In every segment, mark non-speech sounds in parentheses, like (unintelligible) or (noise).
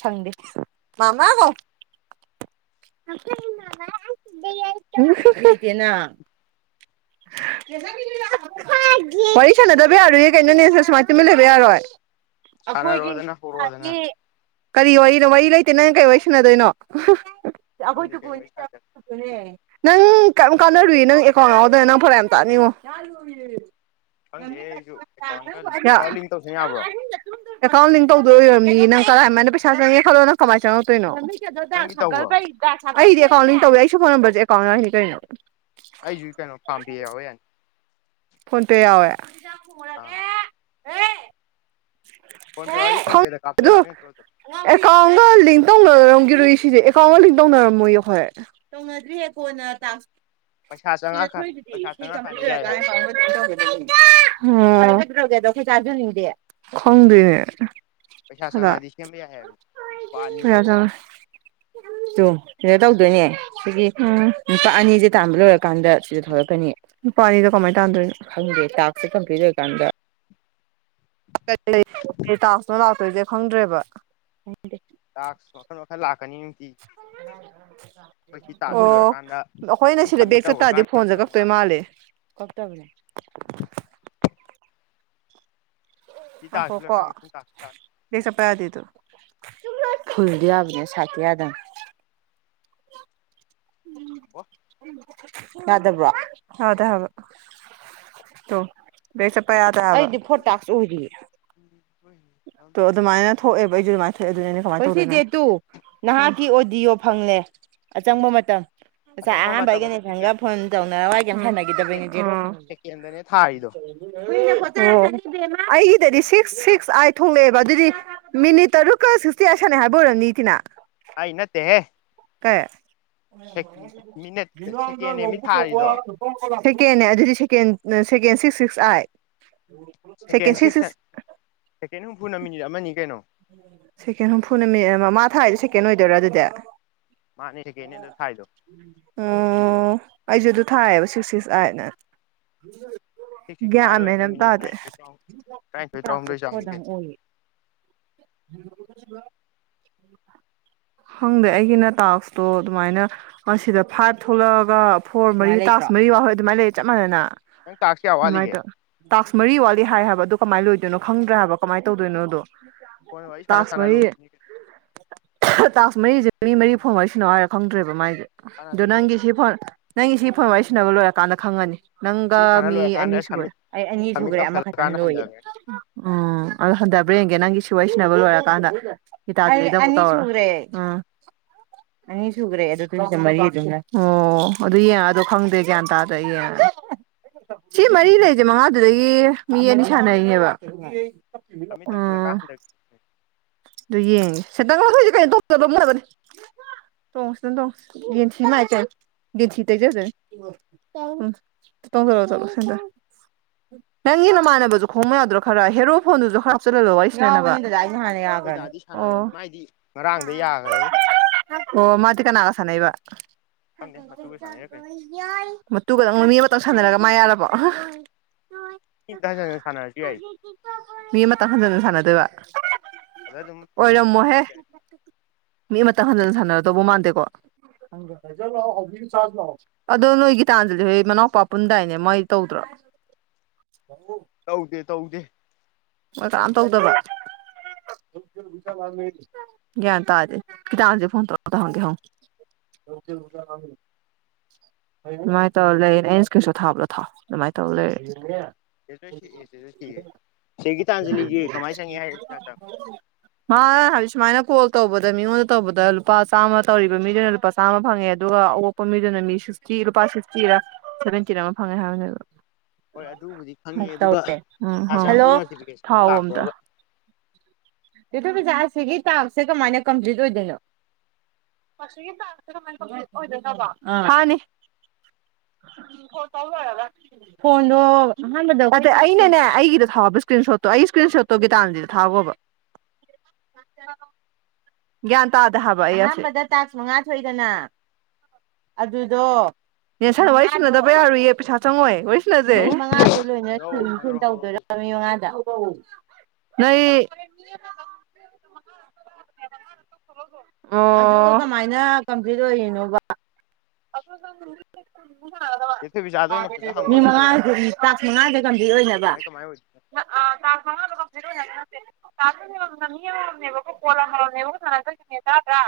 ꯁꯪꯗꯤ ꯃꯥꯃꯥ ꯀꯧ (unintelligible) ꯋꯥꯔꯤ ꯁꯥꯟꯅꯗꯕ ꯌꯥꯔꯣꯏꯌꯦ ꯀꯩꯅꯣꯅꯦ ꯁꯨꯃꯥꯏꯅ ꯇꯨꯝꯃꯤꯟꯅ ꯂꯩꯕ ꯌꯥꯔꯣꯏ ꯁꯅꯥꯔꯣꯗꯅ ꯀꯔꯤ ꯋꯥꯔꯤꯅꯣ ꯋꯥꯔꯤ ꯂꯩꯇꯦ ꯅꯪ ꯀꯔꯤ ꯋꯥꯔꯤ ꯁꯟꯅꯗꯣꯏꯅꯣ ꯫ ꯑꯈꯣꯏ ꯈꯪꯗꯦ ꯀꯩ ꯇꯕꯨꯅꯤ ꯋꯥꯔꯤ ꯁꯥꯟꯅꯁꯦ ꯅꯪ ꯀꯩꯝ ꯀꯥꯟꯅꯔꯣꯏ ꯅꯪ ꯑꯦꯀꯥꯎꯟ ꯌꯥꯎꯗꯅ ꯅꯪ ꯐꯔꯛ ꯌꯥꯝ ꯇꯥꯅꯤꯡꯉꯣ ꯫ (unintelligible) ꯈꯪꯗꯦꯍꯦ ꯑꯩꯁꯨ ꯑꯦꯀꯥꯎꯟꯒ ꯑꯦꯀꯥꯎꯟ ꯂꯤꯡ ꯇꯧꯁꯟ ꯌꯥꯕ꯭ꯔꯣ ꯑꯦꯀꯥꯎꯟ ꯂꯤꯡ ꯇꯧꯗꯣꯏ ꯑꯣꯏꯔꯝꯅꯤ ꯅꯪ ꯀꯔꯥ ꯃꯥꯏꯅ ꯄꯩꯁꯥ ꯆꯪꯉꯦ ꯈꯜꯂꯣ ꯅꯪ ꯀꯃꯥꯏꯅ ꯆꯪꯉꯛꯇꯣꯏꯅꯣ ꯅꯪꯒꯤ ꯇꯧꯕ꯭ꯔꯣ ꯑꯩꯗꯤ ꯑꯦꯥꯎꯟ ꯇꯧꯕꯤꯔ ꯑꯩ ꯁꯤ ꯐꯣꯟ ꯅꯝꯕꯁꯦ ꯑꯦꯀꯥꯎꯟ ꯍꯥꯏꯅꯤ ꯀꯔꯤꯅꯣ ꯑꯩꯁꯨ ꯀꯩꯅꯣ ꯄꯥꯝꯕꯤ ꯌꯥꯎꯋꯦ ꯌꯥꯅꯤ ꯐꯣꯟ ꯄꯦ ꯌꯥꯎꯋꯦ ꯑꯥ ꯐꯣꯟ ꯄꯦ ꯌꯥꯎꯗꯤ ꯐꯣꯟ ꯈꯪ ꯄꯦꯗ ꯑꯗꯨ ꯀꯥꯞꯆꯔꯛꯇꯣꯏ ꯗꯨꯝ ꯑꯦꯀꯥꯎꯟꯒ ꯂꯤꯡ ꯇꯧꯅꯔꯝꯒꯤꯔꯣꯏ ꯁꯤꯁꯦ ꯑꯦꯀꯥꯎꯟꯒ ꯂꯤꯡ ꯇꯧꯅꯔꯝꯃꯣꯏ ꯑꯈꯣꯏ ꯇꯧꯅꯗ꯭ꯔꯤꯍꯦ ꯀꯣꯟꯅ ꯇꯥꯛꯁ ꯄꯩꯁꯥ ꯁꯤꯗ ꯆꯪꯉꯛꯑꯀꯥꯟ ꯊꯣꯛꯏꯁꯤꯗꯤ ꯄꯩꯁꯥ ꯁꯤ ꯆꯪꯉꯛꯑꯀꯥꯟꯗ ꯌꯥꯏ ꯍꯥꯏꯕꯅꯤ ꯀꯝꯄꯂꯤꯠ ꯇꯧꯔ ꯑꯣ ꯆꯥꯖꯅꯤꯡꯗꯦ ꯈꯪꯗꯦ ꯄꯩꯁꯥ ꯆꯪꯉꯛꯑꯗꯤ ꯁꯦꯝꯕ ꯌꯥꯏ ꯍꯥꯏꯕꯅꯤ ꯂꯨꯄꯥ ꯑꯅꯤ (unintelligible) ꯇꯨ ꯁꯤꯗ ꯇꯧꯗꯣꯏꯅꯦ ꯁꯤꯒꯤ ꯎꯝ ꯅꯨꯄꯥ ꯑꯅꯤꯁꯦ ꯇꯥꯟꯕ ꯂꯣꯏꯔꯀꯥꯟꯗ ꯁꯤꯗ ꯊꯣꯛꯂꯛꯀꯅꯤ ꯅꯨꯄꯥ ꯑꯅꯤꯗꯣ ꯀꯃꯥꯏꯅ ꯇꯥꯟ ꯇꯥꯟꯗꯣꯏꯅꯣ ꯈꯪꯗꯦ ꯇꯥꯛꯁꯁꯦ ꯀꯝꯄ꯭ꯂꯤꯠ ꯑꯣꯏꯔꯀꯥꯟꯗ (unintelligible) ꯇꯥꯛꯁꯅꯣ ꯂꯛꯇꯣꯏꯁꯦ ꯈꯪꯗ꯭ꯔꯦꯕ ꯇꯥꯛꯁ ꯃꯈꯜ ꯃꯈꯜ ꯂꯥꯛꯀꯅꯤ ꯅꯨꯡꯇꯤꯒꯤ ꯑꯣ ꯁꯤ ꯑꯩꯈꯣꯏꯅ ꯁꯤꯗ ꯁꯕꯃꯤꯠ ꯕꯦꯒ ꯇꯧꯈ꯭ꯔꯀꯥꯟꯗ ꯆꯠꯇꯥꯥꯔꯗꯤ ꯐꯣꯟꯁꯦ ꯃꯊꯪ ꯑꯃꯨꯛ ꯀꯛꯇꯣꯏ ꯂꯥꯛꯀꯅꯤ ꯃꯥꯜꯂꯦ ꯫ ꯀꯛꯇꯕꯅꯦ ꯁꯤ ꯉꯥꯏꯈꯣ ꯇꯥꯛꯁꯁꯤ ꯀꯣ ꯂꯣꯏꯔꯀꯥꯟꯗ ꯃꯊꯪ ꯇꯥꯛꯁ ꯂꯥꯛꯀꯅꯤ ꯕꯦꯛ ꯆꯠꯄ ꯌꯥꯗꯦꯗꯣ ꯐꯨꯗꯤ ꯌꯥꯕꯅꯦ ꯁꯥꯠꯇꯤ ꯌꯥꯕꯅꯦ ꯋꯥ ꯌꯥꯗꯕꯔꯣ ꯌꯥꯗꯦ ꯍꯥꯏꯕ ꯇꯣ ꯕꯦꯛ ꯆꯠꯄ ꯍꯥꯗꯦ ꯍꯥꯏꯕ ꯑꯣꯏꯅꯦ ꯇꯣ ꯑꯗꯨꯃꯥꯏꯅ ꯊꯣꯛꯑꯦꯕ ꯑꯩꯁꯨ ꯑꯗꯨꯃꯥꯏꯅ ꯊꯣꯛꯑꯦ ꯑꯗꯨꯅ ꯀꯃꯥꯏꯅ ꯍꯣꯏ ꯁꯤ ꯗꯦ ꯇꯨ ꯅꯍꯥꯛꯀꯤ ꯑꯣꯗꯤꯌꯣ ꯐꯪꯂꯦ ꯑꯆꯪꯕ ꯃꯇꯝ ꯉꯁꯥꯏ ꯑꯆꯪꯕ ꯑꯍꯥꯟꯕ ꯃꯇꯝ ꯑꯩꯒ ꯑꯗꯨ ꯅꯦꯜꯁꯟꯒ ꯁꯦꯀꯦꯟ ꯐꯣꯟ ꯇꯧꯅꯔ ꯋꯥꯔꯤ ꯀꯔꯤꯝ ꯁꯦꯀꯦꯟ ꯁꯅꯥꯈꯤꯗꯕꯅꯦ ꯖꯦꯔꯣ ꯁꯦꯀꯦꯟꯗꯅꯦ ꯊꯥꯔꯤꯗꯣ ꯂꯩꯗꯣ ꯫ ꯑꯩꯗꯗꯤ ꯁꯤꯛꯁ ꯁꯤꯛꯁ ꯑꯦꯏꯠ ꯊꯣꯛꯂꯛꯑꯦꯕ ꯑꯗꯨꯗꯤ ꯃꯤꯅꯤꯠ ꯇꯔꯨꯛꯀ ꯁꯤꯛꯁꯇꯤ ꯑꯥꯏꯠ ꯁꯅꯩ ꯍꯥꯏꯕ ꯑꯣꯏꯔꯝꯅꯤ ꯁꯤꯅ ꯑꯩ ꯅꯠꯇꯦꯍꯦ ꯫ ꯀꯧ ꯃꯤꯅꯠ ꯁꯦꯀꯦꯟ ꯑꯃꯤ ꯊꯥꯔꯤꯗꯣ (unintelligible) ꯁꯦꯀꯦꯟꯅꯦ ꯑꯗꯨꯗꯤ second second six six eight second six six second ꯍꯨꯝꯐꯨꯅ ꯃꯤꯅꯤꯠ ꯑꯃꯅꯤ ꯀꯩꯅꯣ ꯁꯦꯀꯦꯟ ꯍꯨꯝꯐꯨꯅ ꯃꯤꯃꯤꯠ ꯑꯃꯥ ꯃꯥ ꯊꯥꯏꯗꯣ ꯁꯦꯀꯦꯟ ꯑꯣꯏꯗꯣꯏꯔꯥ ꯑꯗꯨꯗꯤ ꯃꯥꯅꯤ ꯁꯦꯀꯦꯟꯅꯦ ꯑꯗ ꯊꯥꯏꯗꯣ ꯑꯣ ꯑꯩꯁꯨ ꯑꯗꯨ ꯊꯥꯏꯌꯦꯕ ꯁꯤꯛꯁ ꯁꯤꯛꯁ ꯑꯥꯏꯠꯅ ꯁꯤꯛꯁ ꯁꯤꯛꯁ ꯇꯥꯏꯔ ꯒ꯭ꯌꯥꯟ ꯃꯦꯟ ꯑꯣꯏꯔꯗꯤ ꯑꯝ ꯃꯤꯅꯤꯠ ꯇꯥꯗꯦ ꯇꯔꯥꯅꯤꯊꯣꯏ ꯇꯔꯥꯅꯤꯊꯣꯏ ꯇꯔꯥꯍꯨꯝꯗꯣꯏ ꯆꯥꯡꯅꯤ ꯀꯩꯅꯣ (inaudible) ꯈꯪꯗꯦ ꯑꯩꯒꯤꯅ ꯇꯥꯛꯁꯇꯣ ꯑꯗꯨꯃꯥꯏꯅ ꯁꯤꯗ ꯐꯥꯏꯚ ꯊꯣꯛꯂꯛꯑꯒ ꯐꯣꯔ ꯃꯔꯤ ꯇꯥꯁ ꯃꯔꯤ ꯋꯥꯎꯍꯣꯏ ꯑꯗꯨꯃꯥꯏꯅ ꯂꯩꯔ ꯆꯞ ꯃꯥꯟꯅꯅ ꯅꯪ ꯇꯥꯛꯁ ꯀꯌꯥ ꯋꯥꯠꯂꯤꯒꯦ ꯅꯨꯡꯃꯥꯏꯇ ꯇꯥꯛꯁ ꯃꯔꯤ ꯋꯥꯠꯂꯤ ꯍꯥꯏ ꯍꯥꯏꯕ ꯑꯗꯨ ꯀꯃꯥꯏꯅ ꯂꯣꯏꯗꯣꯏꯅꯣ ꯈꯪꯗ꯭ꯔꯦ ꯍꯥꯏꯕ ꯀꯃꯥꯏꯅ ꯇꯧꯗꯣꯏꯅꯣꯗꯨ ꯐꯣꯟ ꯋꯥꯔꯤ ꯁꯥꯟꯅ ꯇꯥꯁ ꯁꯥꯟꯅ ꯃꯔꯤ ꯂꯣꯏꯗꯣꯏꯅꯤ ꯇꯥꯛꯁ ꯃꯔꯤꯁꯦ ꯃꯤ ꯃꯔꯤ ꯐꯣꯡꯋꯥꯔꯤ ꯁꯥꯟꯅꯧ ꯍꯥꯏꯔ ꯈꯪꯗ꯭ꯔꯦꯕ ꯃꯥꯏꯁꯦ ꯑꯗꯣ ꯁꯥꯟꯅꯗꯣꯏꯅꯦ ꯅꯪꯒꯤ ꯁꯤ ꯐꯣꯟ ꯅꯪꯒꯤ ꯁꯤ ꯐꯣꯔ ꯋꯥꯔꯤ ꯁꯤꯟꯅꯅꯕ ꯂꯣꯏꯔꯀꯥꯟꯗ ꯈꯪꯉꯅꯤ ꯅꯪꯒ ꯁꯤ ꯁꯥꯟꯅ ꯃꯤ ꯂꯣꯏꯔꯀꯥꯟꯗ ꯑꯅꯤ ꯁꯨꯕ ꯁꯝꯃꯤꯠ ꯑꯩ ꯑꯅꯤ ꯁꯝꯃꯤꯠ ꯁꯨꯒ꯭ꯔꯦ ꯑꯃꯈꯛꯇꯪ ꯇꯧꯁꯜꯂꯀꯥꯟꯗ ꯂꯣꯏꯌꯦ ꯍꯟꯊꯈ꯭ꯔꯦ ꯎꯝ ꯑꯗꯣ ꯍꯟꯊꯕ꯭ꯔ ꯍꯡꯒꯦ ꯅꯪꯒꯤ ꯁꯤ ꯋꯥꯔꯤ ꯁꯤꯟꯅꯕ ꯂꯣꯏꯔꯀꯥꯟꯗ ꯑꯩ ꯑꯅꯤ ꯁꯨꯒ꯭ꯔꯦ ꯑꯥ ꯑꯅꯤ ꯁꯨꯈ꯭ꯔꯦ ꯑꯗꯨ ꯑꯗꯨꯗ ꯃꯔꯤ ꯑꯗꯨꯝ ꯂꯩ ꯑꯣ ꯑꯗꯨ ꯌꯦꯡꯉꯛ ꯑꯗꯣ ꯈꯪꯗ꯭ꯔꯦ ꯒ꯭ꯌꯥꯟ ꯇꯥꯗ꯭ꯔ ꯑꯩ ꯌꯦꯡꯉ ꯁꯤ ꯃꯔꯤ ꯂꯩꯁꯦ ꯃꯉꯥꯗꯨꯗꯒꯤ ꯃꯤ ꯑꯅꯤ ꯁꯥꯟꯅꯔꯤꯅꯦꯕ ꯑꯃꯤꯠ ꯇꯧꯀꯤꯂꯛ ꯀꯥꯟ ꯎꯝ ꯍꯟꯗꯔꯛ ꯑꯗꯨ ꯌꯦꯡꯉꯦ ꯁꯦꯟꯗꯟ ꯂꯧꯊꯣꯛ ꯏꯁꯦ ꯀꯩꯅꯣ (unintelligible) ꯃꯣꯠꯅꯕꯅꯤ ꯇꯣꯡꯁꯤꯅꯣꯡ ꯌꯦꯟꯊꯤ ꯃꯥꯏꯀꯩ ꯌꯦꯟꯊꯥ ꯇꯩꯖ ꯖꯅꯤ ꯑꯝ ꯇꯣꯡꯖꯤꯜꯂꯣ ꯆꯠꯂꯣ ꯁꯦꯟꯗꯟ ꯅꯪꯒꯤ ꯅꯃꯥꯟꯅꯕꯁꯨ ꯈꯣꯡꯕ ꯌꯥꯗ꯭ꯔꯣ ꯈꯔ ꯍꯦꯔꯣ ꯐꯣꯟꯗꯨꯁꯨ ꯍꯥꯞꯆꯤꯟ ꯍꯜꯂꯣ ꯋꯥꯔꯤ ꯁꯥꯟꯅꯕ ꯌꯥꯎꯕꯅꯦ ꯅꯍꯥꯟꯅ ꯌꯥꯒ꯭ꯔꯥꯕꯅꯤ ꯗꯥꯗꯤ ꯁꯥꯟꯅꯕꯅꯤ ꯑꯣ ꯃꯥꯏꯗꯤ ꯉꯔꯥꯡꯗ ꯌꯥꯈ꯭ꯔꯦꯕ ꯑꯣ ꯃꯥꯗꯤ ꯀꯅꯥꯒ ꯁꯥꯟꯅꯩꯕ ꯈꯪꯗꯦ ꯃꯇꯨꯒ ꯁꯥꯟꯅꯩꯔ ꯀꯩꯅꯣ ꯃꯇꯨꯒꯗꯪ ꯃꯤ ꯑꯃꯇꯪ ꯁꯥꯟꯅꯔꯒ ꯃꯥ ꯌꯥꯔꯕꯣ ꯃꯤ ꯑꯝꯇ ꯍꯟꯖꯟ ꯍꯟꯖꯟ ꯁꯥꯟꯅꯔꯁꯨ ꯌꯥꯏ ꯃꯤ ꯑꯃꯇꯪ ꯍꯟꯖꯤꯟꯅ ꯁꯥꯟꯅꯗꯣꯏꯕ ꯑꯗ ꯑꯗꯨꯝ ꯍꯟꯖꯟ ꯍꯟꯖꯟ ꯑꯣꯏꯔꯝꯃꯣꯍꯦ ꯁꯥꯟꯅꯔꯁꯨ ꯌꯥꯏ ꯃꯤ ꯑꯃꯇꯪ ꯍꯟꯖꯟ ꯁꯥꯟꯅꯔꯗꯧꯕ ꯃꯥꯟꯗꯦꯀꯣ ꯑꯗꯣ ꯅꯣꯏ ꯒꯤꯇꯥꯟꯖꯂꯥ ꯍꯣꯏ ꯃꯅꯥꯎꯄꯥ ꯄꯨꯟꯗꯥꯏꯅꯦ ꯃꯣꯏ ꯇꯧꯗ꯭ꯔꯣ ꯍ ꯇꯧꯗꯦ ꯇꯧꯗꯦ ꯃꯣꯏ ꯀꯅꯥꯝ ꯃꯣꯏꯗꯤ ꯇꯧꯗꯕ꯭ꯔꯥ ꯒ꯭ꯌꯥꯟ ꯇꯥꯗꯦ ꯒꯤꯇꯥꯟꯖꯂꯤ ꯐꯣꯟ ꯇꯔ ꯑꯝꯇ ꯍꯪꯒꯦ ꯍꯪꯎ (unintelligible) ꯑꯗꯨꯃꯥꯏꯅ ꯇꯧꯔ ꯂꯩꯔꯦꯅꯦ ꯑꯩꯅ ꯏꯀ꯭ꯔꯤꯟ ꯁꯣꯠ ꯊꯥꯕꯂꯣ ꯊꯥꯎ ꯑꯗꯨꯃꯥꯏꯅ ꯇꯧꯔ ꯂꯩꯔꯦ ꯆꯦ ꯖꯣꯏꯁꯔꯤ ꯑꯦ ꯆꯦ ꯖꯣꯏꯁ꯭ꯔꯤꯌꯦ ꯆꯦ ꯒꯤꯇꯥꯟꯖꯂꯤꯒꯤ ꯀꯃꯥꯏꯅ ꯆꯪꯉꯛꯑꯦ ꯍꯥꯏꯅꯣ ꯃꯥ ꯍꯥꯏꯗꯤ ꯁꯨꯃꯥꯏꯅ ꯀꯣꯜ ꯇꯧꯕꯗ ꯃꯤꯉꯣꯟꯗ ꯇꯧꯕꯗ ꯂꯨꯄꯥ ꯆꯥꯝꯃ ꯇꯧꯔꯤꯕ ꯃꯤꯗꯨꯅ ꯂꯨꯄꯥ ꯆꯥꯝꯃ ꯐꯪꯉꯦ ꯑꯗꯨꯒ ꯑꯑꯣꯛꯄ ꯃꯤꯗꯨꯅ ꯃꯤ ꯁꯤꯛꯁꯇꯤ ꯂꯨꯄꯥ ꯁꯤꯛꯁꯇꯤꯔꯥ ꯁꯦꯕꯦꯟꯇꯤꯔ ꯑꯃ ꯐꯪꯉꯦ ꯍꯥꯏꯕꯅꯦꯕ ꯍꯣꯏ ꯑꯗꯨꯕꯨꯗꯤ ꯈꯪꯉꯤ ꯑꯗꯨꯒ ꯎꯝ ꯄꯩꯁꯥ ꯍꯜꯂꯣ ꯆꯪꯉꯛꯄꯒꯤ ꯅꯣꯇꯤꯐꯤꯀꯦꯁꯟꯒ ꯊꯥꯎ ꯂꯥꯛꯄ꯭ꯔꯥꯕ ꯆꯦ ꯊꯣꯏꯕꯤꯆꯥ ꯑꯁꯤꯒꯤ ꯇꯥꯛꯁꯦ ꯀꯃꯥꯏꯅ ꯀꯝꯄ꯭ꯂꯤꯠ ꯑꯣꯏꯗꯣꯏꯅꯣ ꯑꯁꯤꯒꯤ ꯇꯥꯛꯁꯤ ꯀꯃꯥꯏꯅ ꯀꯝꯄ꯭ꯂꯤꯠ ꯑꯣꯏꯗꯣꯏꯅꯣꯕ ꯍꯥꯅꯤ ꯀꯣꯜ ꯇꯧ ꯂꯣꯏꯔꯒ ꯐꯣꯟꯗꯣ ꯑꯍꯥꯟꯕꯗ ꯑꯩꯅꯅꯦ ꯑꯩꯒꯤꯗ ꯊꯥꯎꯕ ꯏꯁꯀ꯭ꯔꯤꯟ ꯁꯣꯠꯇꯣ ꯑꯩ ꯏꯁꯀ꯭ꯔꯤꯟ ꯁꯣꯠꯇꯣ ꯒꯤꯇꯥꯟꯖꯂꯤꯗ ꯊꯥꯈꯣꯕ (inaudible) ꯒ꯭ꯌꯥꯟ ꯇꯥꯗꯦ ꯍꯥꯏꯕ ꯑꯩ ꯑꯁꯦ ꯑꯍꯥꯟꯕꯗ ꯇꯥꯛꯁ ꯃꯉꯥ ꯊꯣꯛꯏꯗꯅ ꯑꯗꯨꯗꯣ ꯅꯦꯟꯁꯟꯅ ꯋꯥꯔꯤ ꯁꯥꯟꯅꯗꯕ ꯌꯥꯔꯣꯏꯌꯦ ꯄꯩꯁꯥ ꯆꯪꯉꯣꯏ ꯃꯤ ꯃꯉꯥꯗꯣ ꯂꯣꯏꯅ ꯁꯤꯟ ꯁꯥꯟꯅꯔꯧ ꯁꯤꯟ ꯁꯥꯟꯅꯔꯧ ꯇꯧꯗꯣꯏꯔꯣ ꯍꯧꯔꯛꯎ ꯃꯤ ꯃꯉꯥꯗꯣ ꯅꯣꯏ ꯑꯣ ꯋꯥꯔꯤ ꯑꯗꯨꯒ ꯍꯧꯖꯤꯛꯇꯣ ꯀꯃꯥꯏꯅ ꯀꯝꯄ꯭ꯂꯤꯠ ꯑꯣꯏꯔꯤꯅꯣꯕ ꯆꯦ ꯊꯣꯏꯕꯤꯆꯥꯗ ꯑꯣꯏꯅ ꯐꯖꯅ ꯍꯪꯉꯣ ꯃꯤ ꯑꯗꯨꯏ ꯁꯔꯨꯛ ꯃꯉꯥꯁꯦ ꯇꯥꯛꯁ ꯃꯉꯥꯁꯦ ꯀꯝꯄ꯭ꯂꯤꯠ ꯑꯣꯏꯅꯕ ꯀꯃꯥꯏ ꯀꯃꯥꯏ ꯑꯣꯏꯗꯣꯏꯅꯣ ꯑꯥ ꯇꯥꯛꯁ ꯃꯉꯥꯗꯣ ꯀꯝꯄ꯭ꯂꯤꯠ ꯑꯣꯏꯅꯕ ꯅꯠꯇꯦ ꯇꯥꯛꯁ ꯑꯃꯝ ꯃꯝꯗ ꯃꯤ ꯑꯃꯝ ꯃꯝꯅꯦꯕꯀꯣ ꯀꯣꯜ ꯑꯃꯝ ꯃꯝꯅꯦꯕꯀꯣ ꯁꯥꯟꯅꯗꯣꯏꯁꯦ ꯃꯤꯅꯤꯠ ꯇꯔꯥ ꯇꯔꯥ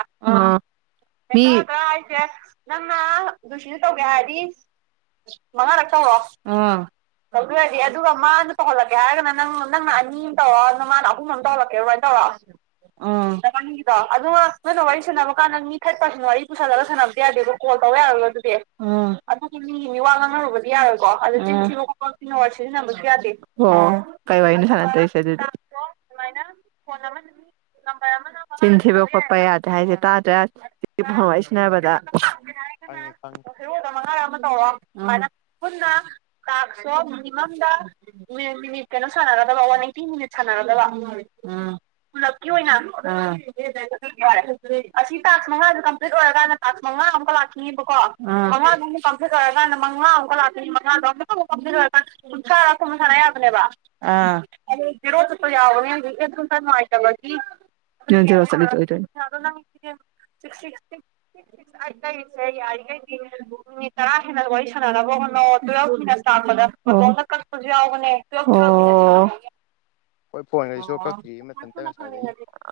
ꯃꯤ ꯃꯤꯅꯤꯠ ꯇꯔꯥ ꯇꯔꯥ ꯍꯥꯏꯁꯦ ꯅꯪꯅ ꯂꯨꯁꯤꯗ ꯇꯧꯒꯦ ꯍꯥꯏꯔꯗꯤ ꯃꯥꯉꯥꯔꯛ ꯇꯧꯔꯣ ꯑ ꯇꯧꯗꯣꯏ ꯑꯣꯏꯗꯤ ꯑꯗꯨꯒ ꯃꯥꯅ ꯇꯧꯍꯜꯂꯛꯀꯦ ꯍꯥꯏꯔꯒꯅ ꯅꯪ ꯅꯪꯅ ꯑꯅꯤ ꯇꯧꯔꯣ ꯃꯥꯅ ꯑꯍꯨꯝ ꯑꯃ ꯇꯧꯍꯜꯂꯛꯀꯦꯕ ꯇꯧꯔꯣ ꯎꯝ ꯅꯕꯥꯅꯤꯒꯤꯗꯣ ꯑꯗꯨꯒ ꯅꯣꯏꯅ ꯋꯥꯔꯤ ꯁꯥꯟꯅꯕ ꯀꯥꯟꯗ ꯃꯤ ꯊꯔꯗ ꯄꯥꯔꯁꯟ ꯋꯥꯔꯤ ꯄꯨꯁꯜꯂꯒ ꯁꯥꯟꯅꯕ ꯌꯥꯗꯦꯀꯣ ꯀꯣꯜ ꯇꯧ ꯌꯥꯔꯔꯣꯏꯀꯣ ꯑꯗꯨꯗꯤ ꯑꯗꯨꯒꯤ ꯃꯤꯒꯤ ꯃꯤꯋꯥ ꯉꯥꯡꯅꯔꯨꯕꯗꯤ ꯌꯥꯔꯣꯏꯀꯣ ꯑꯗꯨ ꯆꯤꯟ ꯊꯤꯕ ꯈꯣꯠꯄ ꯑꯣ ꯀꯩ ꯋꯥꯔꯤꯅꯣ ꯁꯥꯟꯅꯗꯣꯏꯁꯦ ꯑꯗꯨꯗꯤ ꯐꯣꯟ ꯑꯃ ꯆꯤꯟ ꯊꯤꯕ ꯈꯣꯠꯄ ꯌꯥꯗꯦ ꯍꯥꯏꯁꯦ ꯇꯥꯗ꯭ꯔꯥ ꯐꯣꯟ ꯋꯥꯔꯤ ꯁꯥꯟꯅꯕꯗ ꯈꯪꯉꯤ ꯈꯪꯉꯤ (unintelligible) ꯍꯦꯔꯣꯗ ꯃꯉꯥꯔꯛ ꯑꯃ ꯇꯧꯔꯣ ꯗꯨꯃꯥꯏꯅ ꯄꯨꯟꯅ ꯇꯥꯛꯁꯇꯣ ꯃꯤꯅꯤꯃꯝꯗ ꯃꯤꯅꯤꯠ ꯀꯩꯅꯣ ꯁꯥꯟꯅꯒꯗꯕ ꯋꯥꯟ ꯑꯩꯠꯇꯤ ꯃꯤꯅꯤꯠ ꯁꯥꯟꯅꯒꯗꯕ ꯑ ꯄꯨꯂꯞꯀꯤ ꯑꯣꯏꯅ ꯑ ꯑꯁꯤ ꯇꯥꯛꯁ ꯃꯉꯥꯁꯦ ꯀꯝꯄ꯭ꯂꯤꯠ ꯑꯣꯏꯔꯀꯥꯟꯗ ꯇꯥꯛꯁ ꯃꯉꯥ ꯑꯃꯨꯛꯀ ꯂꯥꯛꯈꯤꯅꯤꯕꯀꯣ ꯃꯉꯥꯗꯨ ꯃꯨꯛ ꯄꯥꯡꯊꯣꯛ ꯂꯣꯏꯔꯀꯥꯟꯗ ꯃꯉꯥ ꯑꯃꯨꯛꯀ ꯂꯥꯛꯈꯤꯅꯤ ꯃꯉꯥꯗꯣ ꯑꯗꯨ ꯂꯣꯏꯔ ꯀꯥꯟꯗ ꯀꯨꯟꯊ꯭ꯔꯥꯔꯛ ꯀꯨꯝꯕ ꯁꯥꯟꯅ ꯌꯥꯕꯅꯦꯕ ꯑ ꯑꯗꯣ ꯖꯦꯔꯣ ꯆꯠꯄ ꯌꯥꯎꯕꯅꯦ ꯍꯧꯖꯤꯛ ꯑꯦꯞꯇꯣ ꯈꯔ ꯅꯨꯡꯉꯥꯏꯇꯕꯒꯤ ꯖꯦꯔꯣ ꯆꯠꯂꯤꯗꯣ ꯑꯣꯏꯗꯣꯏꯅꯦ (unintelligible) ꯃꯤꯅꯠ ꯇꯔꯥ ꯍꯦꯟꯅ ꯋꯥꯔꯤ ꯁꯥꯟꯅꯅꯕ ꯍꯣꯠꯅꯧꯋꯣ ꯇꯋ꯭ꯦꯜꯕ ꯃꯤꯅꯠꯁ ꯂꯥꯛꯄꯗ ꯃꯇꯣꯝꯗ ꯀꯛ ꯌꯥꯎꯕꯅꯦ ꯇꯋ꯭ꯦꯜꯕ ꯇ꯭ꯋꯦꯜꯕ ꯃꯤꯅꯠꯁ ꯌꯥꯎ ꯑꯣ ꯍꯣꯏ ꯐꯣꯟꯗꯗꯤ ꯁꯨꯀꯛ ꯀꯛꯇꯤꯌꯦ ꯃꯇꯝꯁꯦ ꯉꯁꯥꯏꯗꯒꯤ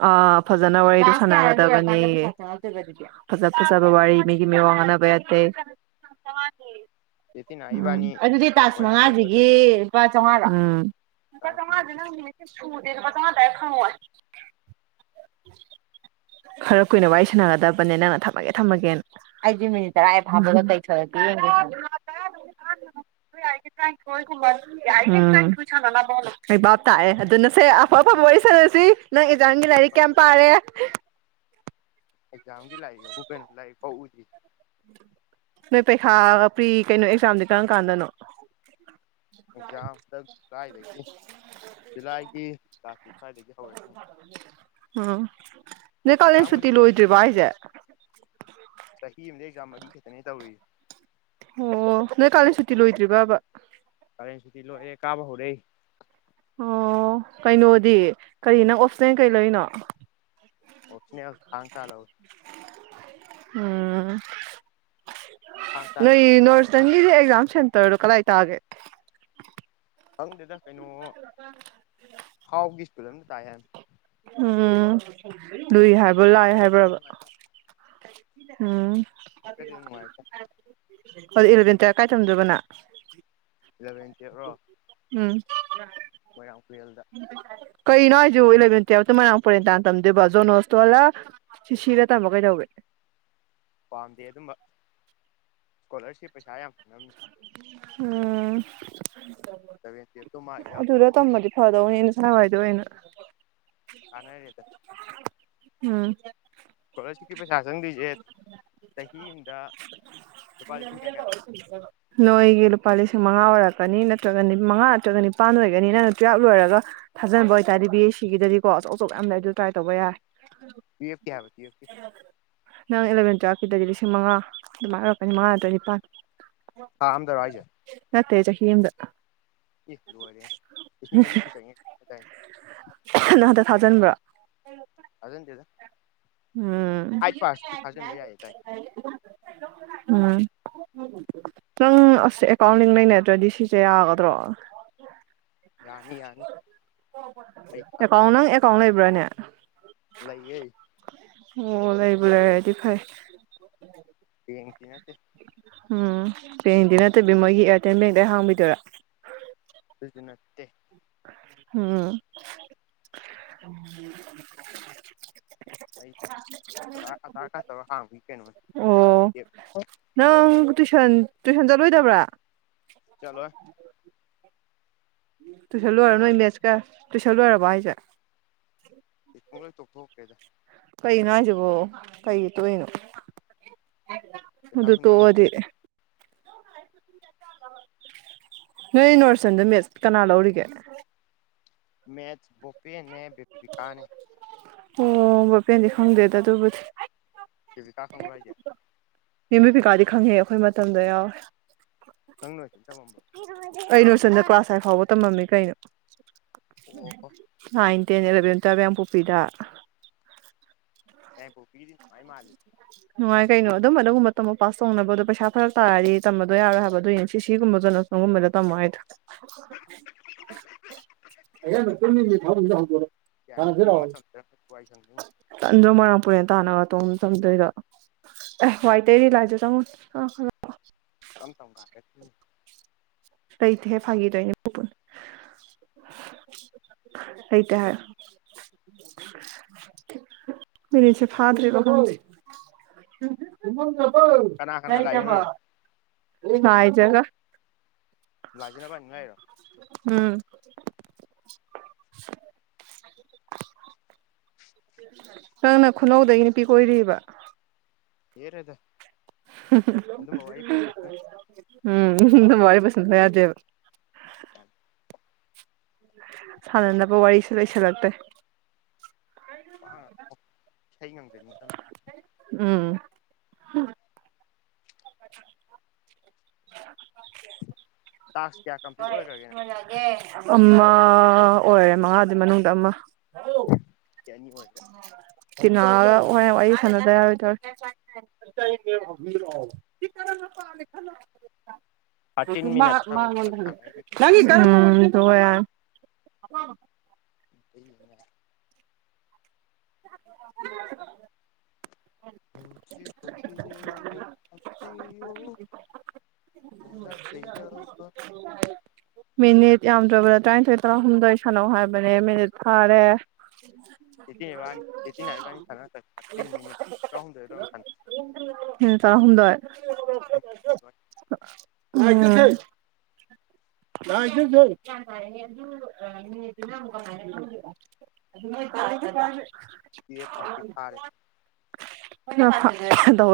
ꯑ ꯐꯖꯅ ꯋꯥꯔꯤꯗꯨ ꯁꯥꯟꯅꯒꯗꯕꯅꯤꯌꯦ ꯐꯖ ꯐꯖꯕ ꯋꯥꯔꯤ ꯃꯤꯒꯤ ꯃꯤꯋꯥ ꯉꯥꯡꯅꯕ ꯌꯥꯗꯦ ꯆꯦꯇꯤꯅꯥ ꯎꯝ ꯏꯕꯥꯅꯤ ꯑꯗꯨꯗꯤ ꯇꯥꯛꯁ ꯋꯥꯔꯤ ꯁꯥꯟꯅꯗ ꯃꯉꯥꯁꯤꯒꯤ ꯆꯠꯇꯦ ꯂꯨꯄꯥ ꯆꯥꯝꯃꯉꯥꯔꯣ ꯂꯨꯄꯥ ꯆꯥꯝꯃꯉꯥꯁꯦ (unintelligible) ꯅꯪꯒꯤꯁꯦ ꯁꯨꯗꯦ ꯂꯨꯄꯥ ꯆꯥꯝꯃꯉꯥ ꯗꯥꯏꯔꯦꯛ ꯐꯪꯉꯣꯏ ꯈꯔ ꯀꯨꯏꯅ ꯋꯥꯔꯤ ꯁꯥꯟꯅꯒꯗꯕꯅꯦ ꯅꯪꯅ ꯊꯝꯃꯒꯦ ꯊꯝꯃꯒꯦꯅ ꯑꯩꯗ ꯃꯤꯅꯠ ꯇꯔꯥ ꯍꯦꯛ ꯐꯥꯕꯒ ꯀꯩ ꯊꯣꯔꯛꯀꯦ ꯌꯦꯡꯒꯦꯅꯥ ꯇꯥꯔꯥ ꯇꯥꯔꯥꯗꯨꯃꯗꯤ ꯐꯥꯍꯟꯒꯅꯣ ꯇꯔꯥꯅꯤꯊꯣꯏ ꯒꯨꯝꯕ ꯑꯝ ꯑꯩ ꯚꯥꯞ ꯇꯥꯔꯦ ꯑꯗꯨꯅ ꯁꯦ ꯑꯐ ꯑꯐꯕ ꯋꯥꯔꯤ ꯁꯥꯟꯅꯁꯤ ꯅꯪ ꯑꯦꯛꯖꯥꯝꯒꯤ ꯂꯥꯏꯔꯤꯛ ꯀꯌꯥꯝ ꯄꯥꯔꯦ ꯑꯦꯛꯖꯥꯝꯒꯤ ꯂꯥꯏꯕꯤꯛꯑꯕꯨ ꯀꯩꯅꯣ ꯂꯥꯏꯔꯤꯛ ꯐꯧ ꯎꯗ꯭ꯔꯤ ꯅꯣꯏ ꯄꯔꯤꯈꯥ ꯄ꯭ꯔꯤ ꯀꯩꯅꯣ ꯑꯦꯛꯖꯥꯝꯗꯤ ꯀꯔꯝ ꯀꯥꯟꯗꯅꯣ ꯑꯦꯛꯖꯥꯝ ꯍꯟꯗꯛ ꯀꯗꯥꯥꯏꯗꯒꯤ ꯖꯨꯂꯥꯏꯒꯤ ꯇꯥꯡ ꯅꯤꯄꯥꯟꯗꯒꯤ ꯍꯧꯔꯅꯤ ꯎꯝ ꯅꯣꯏ ꯀꯥꯂꯦꯟ ꯑꯦꯛꯖꯥꯝꯒꯗꯤ ꯁꯨꯇꯤ ꯂꯣꯏꯗ꯭ꯔꯤꯕ‌ꯣ ꯃꯩꯅꯦ ꯑꯩꯈꯣꯏ ꯑꯩꯖ‌ꯦ ꯆꯍꯤ ꯑꯃꯗ ꯑꯦꯖꯥꯝ ꯃꯔꯤ ꯈꯤꯛꯇꯅꯦ ꯇꯧꯔꯤ ꯑꯣ ꯅꯣꯏ ꯀꯥꯂꯦꯟ ꯁꯨꯇꯤ ꯂꯣꯏꯗ꯭ꯔꯤꯕꯕ ꯀꯔꯦꯟꯁꯨꯇꯤ ꯂꯣꯏꯔ‌ꯦ ꯀꯥꯕ ꯍꯧꯔꯦ ꯑꯣ ꯀꯩꯅꯣꯗꯤ ꯀꯔꯤ ꯅꯪ ꯑꯣꯞꯁꯅ‌ꯦꯜ ꯀꯩ ꯂꯩꯔꯤꯅꯣ ꯑꯣꯠꯅꯦꯁ ꯊꯥꯡ ꯇꯥ ꯂꯧꯏ ꯎꯝ ꯊꯥꯡ ꯇꯥꯅꯤ ꯅꯣꯏ ꯏꯂꯥꯏ ꯂꯥꯏꯌꯦ ꯊꯥꯡ ꯇꯥ ꯂꯧ ꯅꯣꯁꯇꯪꯟꯒꯤꯖ‌ꯦ ꯑꯦꯖꯝꯁ‌ꯦꯟ ꯇ꯭ꯔ ꯀꯂꯔꯥꯏꯇꯒ‌ꯦ ꯈꯪꯗꯗ ꯀꯩꯅꯣ ꯍꯥꯎꯒꯤ ꯁ꯭ꯀꯨꯜ ꯑꯝꯗ ꯇꯥꯏ ꯍꯥꯏ ꯎꯝꯝ ꯂꯨꯏ ꯍꯥꯏꯕ꯭ꯔꯣ ꯂꯥꯏ ꯂꯥꯏꯕꯛꯇꯤ ꯑꯗꯨꯝ ꯍꯥꯏꯕ꯭ꯔꯕ‌ꯣ ꯅꯨꯡꯉꯥꯏꯀꯣ ꯎꯝ ꯂꯥꯏꯕꯛꯇꯤ ꯑꯗꯨꯝ ꯅꯨꯡꯉꯥꯏꯀꯣ ꯑꯗꯨꯗꯤ ꯏꯂꯚꯦꯟ ꯇꯨꯌ‌ꯦꯞ ꯀꯥꯏ ꯇꯝꯗꯨꯏꯕꯅꯪ ꯏꯂꯚꯦꯟ ꯇꯨꯌꯦꯞꯔꯣ ꯃꯣꯏꯔꯥꯡ ꯄꯨꯨꯔꯦꯜꯗ ꯀꯩꯅꯣ ꯍꯥꯏꯖꯤꯕ‌ꯣ ꯏꯂꯚꯦꯟ ꯇꯨꯋꯦꯜꯇ ꯃ‌ꯣꯏꯔꯥꯡ ꯄꯨꯔꯦꯟ ꯇꯥꯥꯟ ꯇꯝꯗꯣꯏꯕ ꯖꯅꯣꯁꯇꯣꯂ ꯁꯤ ꯁꯤꯔ ꯇꯝꯕ ꯀꯩꯗꯧꯋꯤ ꯄꯥꯝꯗꯦ ꯑꯗꯨꯝꯕ ꯏꯁꯀꯣꯂꯔꯁꯤꯞ ꯄꯩꯁꯥ ꯌꯥꯝ ꯐꯪꯅꯕꯅꯤ ꯎꯝ (unintelligible) ꯐꯗꯩꯅꯤ ꯅꯁꯥ ꯅꯨꯡꯉꯥꯏꯗꯨꯏ ꯑ‌ꯣꯏꯅ ꯀꯥꯟꯅꯔ‌ꯦꯗ ꯎꯝ ꯏꯁꯀꯣꯂꯔꯁꯤꯞꯀꯤ ꯄꯩꯁꯥ ꯆꯪꯗ꯭ꯣꯏꯖ‌ꯦ ꯆꯍꯤ ꯑꯃꯝꯗ (unintelligible) ꯅꯣꯏꯒꯤ ꯂꯨꯄꯥ ꯂꯤꯁꯤꯡ ꯃꯉꯥ ꯑꯣꯏꯔꯛꯀꯅꯤ ꯅꯠꯇ꯭ꯔꯒ ꯅꯤ ꯃꯉꯥ ꯅꯠꯇ꯭ꯔꯒ ꯅꯤꯄꯥꯟ ꯑꯣꯏꯒꯅꯤ ꯅꯪꯅ ꯇꯨꯌꯦꯦꯞ ꯂꯣꯏꯔꯒ ꯊꯥꯖꯟꯕ ꯑꯣꯏꯇꯥꯔꯗꯤ ꯕꯤ ꯑꯦ ꯁꯤꯒꯤꯗꯗꯤꯀꯣ ꯑꯆꯧ ꯑꯆꯧ ꯌꯥꯝ ꯂꯩ ꯑꯗꯨ ꯇ꯭ꯔꯥꯏ ꯇꯧꯕ ꯌꯥꯏ ꯇꯨꯌ‌ꯦꯞꯀꯤ ꯍꯥꯏꯕ ꯇꯨꯌ‌ꯦꯞꯀꯤ ꯅꯪ ꯑꯦꯂꯚꯦꯟ ꯇꯨꯌꯦꯜꯞꯀꯤꯗꯗꯤ ꯂꯤꯁꯤꯡ ꯃꯉꯥ ꯑꯗꯨꯃꯥꯏꯅ ꯑ‌ꯣꯏꯔꯛꯀꯅꯤ ꯃꯉꯥ ꯅꯠꯇꯔꯒ ꯅꯤꯄꯥꯜ ꯊꯥ ꯑꯝꯗꯔꯣ ꯍꯥꯏꯖ‌ꯦ ꯅꯠꯇ‌ꯦ ꯆꯍꯤ ꯑꯝꯗ ꯑ‌ꯦ ꯂ‌ꯣꯏꯔ‌ꯦꯍ‌ꯦ ꯂꯤꯁꯤꯡ ꯃꯔꯤ‌ ꯄꯨꯁꯟꯒ‌ꯦ ꯍ ꯅꯪ ꯍꯟꯗꯛ ꯊꯥꯖꯟꯕ꯭ꯔꯥ ꯊꯥꯖꯟꯗ‌ꯦꯗ ꯎꯝ ꯊꯥꯖꯟꯕ ꯌꯥꯏꯌꯦꯗꯥꯏꯅꯦ ꯎꯝ ꯅꯪ ꯑꯁ ꯑꯦꯀꯥꯎꯟꯂꯤꯡ ꯂꯩꯅꯗ꯭ꯔꯗꯤ ꯁꯤꯁꯦ ꯌꯥꯒꯗ꯭ꯔꯣ ꯌꯥꯅꯤ ꯌꯥꯅꯤ ꯑꯩ ꯊꯥ ꯑꯦꯀꯥꯎꯟ ꯅꯪ ꯑꯦꯀꯥꯎꯟ ꯂꯩꯕ꯭ꯔꯥꯅꯦ ꯂꯩꯥꯏꯌꯦ ꯑꯣ ꯂꯩꯕꯨ ꯂꯩꯔ ꯗꯤ ꯐꯥꯏ ꯕ‌ꯦꯀ ꯗꯤ ꯅꯠꯇꯦ ꯎꯝ ꯕꯦꯟꯗꯤ ꯅꯠꯇꯕꯤ ꯃꯣꯏꯒꯤ ꯑꯦꯌꯥꯔꯇꯦꯜ ꯕꯦꯡꯗ ꯍꯥꯡꯕꯤꯗꯣꯏꯔꯥ ꯑꯗꯨꯖꯨ ꯅꯠꯇꯦ ꯎꯝ ꯑꯩꯗꯤ ꯑꯙ ꯑꯙꯥꯔ ꯀꯥꯔꯗ ꯇꯧꯔꯒ ꯍꯥꯡꯕꯤ ꯀꯩꯅꯣꯅꯦ ꯑꯣ ꯅꯪ ꯇꯨꯏꯁꯟ ꯇꯨꯏꯁꯟ ꯆꯠꯂꯣꯏꯗꯕ꯭ꯔꯥ ꯆꯠꯂꯣꯢ ꯇꯨꯏꯁꯟ ꯂꯣꯏꯔ ꯇꯨꯏꯁꯟꯒ ꯅꯣꯏ ꯂꯣꯏ ꯃꯦꯠꯁꯀ ꯇꯨꯏꯁꯟ ꯂꯣꯏꯔꯕꯣ ꯍꯥꯏꯁꯦ ꯇꯨꯏꯎꯒ ꯂꯣꯏ ꯇꯣꯛꯊꯣꯛꯈ꯭ꯔꯦꯗ ꯀꯩꯅꯣ ꯍꯥꯏꯁꯤꯕꯣ ꯀꯩꯒꯤ ꯇꯣꯛꯏꯅꯣ ꯄꯩꯁꯥ ꯑꯗꯨ ꯍꯨꯟ ꯉꯝꯗ꯭ꯔꯦ ꯇꯣꯛꯑꯗꯤ ꯅꯣꯏ ꯅꯣꯔꯁꯟꯗ ꯃꯦꯁ ꯀꯅꯥꯟ ꯂꯧꯔꯤꯒꯦ ꯃꯦꯁꯠ ꯕꯣꯄꯦꯟꯅꯦ ꯕꯦꯕꯤꯀꯥꯅꯦ ꯑꯣ ꯕꯣꯄꯦꯟꯗꯤ ꯈꯪꯗꯦꯗ ꯑꯗꯨꯕꯨꯗꯤ ꯕꯦꯕꯤꯀꯥ ꯈꯪꯕ꯭ꯔꯣ ꯍꯥꯏꯁꯦ ꯃꯦꯝ ꯕꯦꯕꯤꯀꯥꯗꯤ ꯈꯪꯢꯍꯦ ꯑꯩꯈꯣꯏ ꯃꯇꯝꯗ ꯌꯥꯎꯔꯦ ꯅꯪ ꯅꯣꯏꯁꯟ ꯇꯝꯃꯝꯕꯣ ꯑꯩ ꯅꯣꯏꯁꯟꯗ ꯀ꯭ꯂꯥꯁ ꯑꯩꯠ ꯐꯥꯎꯕ ꯇꯝꯃꯝꯃꯤ ꯀꯩꯅꯣ ꯑꯣ ꯅꯥꯏꯟ ꯇꯦꯟ ꯑꯦꯂꯕꯦꯟ ꯇꯨꯌꯦꯞ ꯌꯥꯏꯒꯪꯄꯣꯛꯄꯤꯗ ꯌꯥꯏꯉꯪꯄꯣꯛꯄꯤꯗꯤ ꯅꯨꯡꯉꯥꯢ ꯃꯥꯜꯂꯤ ꯅꯨꯡꯉꯥꯏ ꯀꯩꯅꯣ ꯑꯗꯨꯝ ꯑꯗꯨꯒꯨꯝꯕ ꯇꯝꯃꯣ ꯄꯥꯁ ꯇꯧꯅꯕ ꯄꯩꯁꯥ ꯐꯔꯛ ꯇꯥꯔꯗꯤ ꯇꯝꯕꯗꯣ ꯌꯥꯔꯣꯏ ꯍꯥꯏꯕ ꯑꯗꯨꯢꯅꯦ ꯄꯤ ꯁꯤ ꯒꯨꯝꯕ ꯆꯠꯂ ꯑꯗꯨꯝꯕꯗ ꯇꯦꯝꯃꯣ ꯍꯥꯢꯗꯣ ꯑꯩꯌꯥꯡꯗꯨ ꯇꯨꯝꯃꯤꯅꯤ ꯐꯥꯃꯨꯡꯗ ꯍꯧꯗꯣꯛꯑꯣ ꯇꯥꯕ꯭ꯔꯣ, ꯌꯥꯏꯔꯤꯄꯣꯛꯄꯤꯒꯨꯝꯕ ꯇꯝꯖꯔꯝꯃꯗꯤ ꯋꯥꯏ ꯁꯪꯗꯨ ꯇꯟꯗ꯭ꯔꯣ ꯃꯣꯏꯔꯥꯡꯄꯨꯔꯦꯜ ꯇꯥꯟꯅꯒ ꯇꯣꯡꯑꯒ ꯆꯠꯗꯣꯢꯗꯣ ꯑꯦ ꯋꯥꯏꯇꯩꯔꯤ ꯂꯥꯏꯖꯥ ꯆꯪꯉꯣ ꯑꯥ ꯑꯥ ꯇꯝ ꯇꯝ ꯒꯥꯥꯔꯛꯈꯤꯅꯤ ꯂꯩꯏꯇꯦ ꯍꯦ ꯐꯥꯒꯤ ꯇꯧꯅꯦ ꯄꯨꯄꯅ ꯂꯩꯇꯦ ꯍꯥꯏꯌꯨ ꯃꯤꯅꯤꯠꯁꯤ ꯐꯥꯗ꯭ꯔꯤꯔꯥ ꯈꯪꯗꯦ (unintelligible) ꯀꯅꯥ ꯀꯅꯥ ꯂꯥꯛꯏꯅꯣ ꯂꯩꯇꯕꯣ ꯅꯪ ꯂꯥꯏꯖꯥꯒ ꯂꯥꯏꯖꯥ ꯅꯕꯥꯟꯅꯤ ꯉꯥꯛꯏꯔꯣ ꯎꯝ (inaudible) (inaudible) ꯅꯪꯅ ꯈꯨꯅꯧꯗꯒꯤ ꯅꯨꯄꯤ ꯀꯣꯏꯔꯤꯕ ꯌꯥꯔꯦꯗ ꯎꯝ (unintelligible) ꯁꯨꯡꯌꯥ ꯌꯥꯗꯦꯕ (unintelligible) ꯁꯥꯟꯅꯅꯕ ꯋꯥꯔꯤꯁꯨ ꯂꯩꯁꯤꯜꯂꯛꯇ꯭ꯔꯦ ꯄꯪꯉꯥꯡ ꯉꯥꯡꯉꯛꯑꯣ ꯏꯁꯩ ꯉꯪꯖꯤꯟꯒꯗꯝꯅꯤ ꯎꯝ (unintelligible) ꯇꯥꯛꯁ ꯀꯌꯥ ꯀꯝꯄ꯭ꯂꯤꯠ ꯍꯣꯏ ꯑꯣꯏꯈ꯭ꯔꯒꯦ ꯅꯪ ꯃꯥꯅ ꯑꯃ ꯑꯣꯏꯔꯦ ꯃꯉꯥꯗꯨ ꯃꯅꯨꯡꯗ ꯑꯃ ꯑꯅꯤ ꯑꯣꯏꯈ꯭ꯔꯦ ꯀꯩꯅꯣꯒ ꯍꯣꯔꯦꯟ ꯋꯥꯔꯤ ꯁꯥꯟꯅꯖ ꯔꯣꯏꯗꯧꯔꯦ (unintelligible) ꯁꯤ ꯀꯔꯝꯕ ꯄꯥꯝꯃꯦ ꯈꯜꯂꯣ ꯑꯗꯨ ꯊꯥꯔꯇꯤꯟ ꯃꯥ ꯃꯤꯅꯠ ꯁ꯭ꯋꯥꯏꯐꯥꯎ ꯃꯥꯑꯣꯟꯗ ꯁꯥꯟꯅꯔꯤ ꯍꯪꯉꯨ ꯅꯪꯒꯤ ꯗꯪ (unintelligible) ꯑꯄꯥꯝꯕ ꯑꯩꯒꯤꯅꯦ (unintelligible) ꯅꯨꯡꯁꯤ ꯕꯟꯗꯤ ꯑꯣꯏꯅ ꯊꯝꯕꯤꯌꯨ ꯃꯔꯥꯜ ꯂꯩꯔꯕ (unintelligible) ꯃꯤꯅꯤꯠ ꯌꯥꯝꯗ꯭ꯔꯕꯗ ꯇꯔ꯭ꯥꯏꯟꯊꯣꯏ ꯇꯔꯥ ꯍꯨꯝꯗꯣꯏ ꯁꯥꯟꯅꯧ ꯍꯥꯏꯕꯅꯦ ꯃꯤꯅꯤꯠ ꯐꯥꯔꯦ (unintelligible) ꯅꯍꯥꯟ ꯏꯕꯥꯅꯤ ꯁꯥꯟꯅ (unintelligible) ꯊꯥꯔꯇꯤꯟ ꯃꯤꯅꯠ ꯇꯔꯥꯍꯨꯝꯗꯣꯏꫪ (unintelligible) ꯃꯤꯅꯤꯠ ꯇꫪꯥꯍꯨꯝꯗꯣꯏ ꯎꯝ (unintelligible) (unintelligible) ꯇꯨꯋꯦꯞ ꯐꯥꯎꯇꯤ ꯐꯥꯔꯦ (unintelligible) ꯇꯧꯋꯦ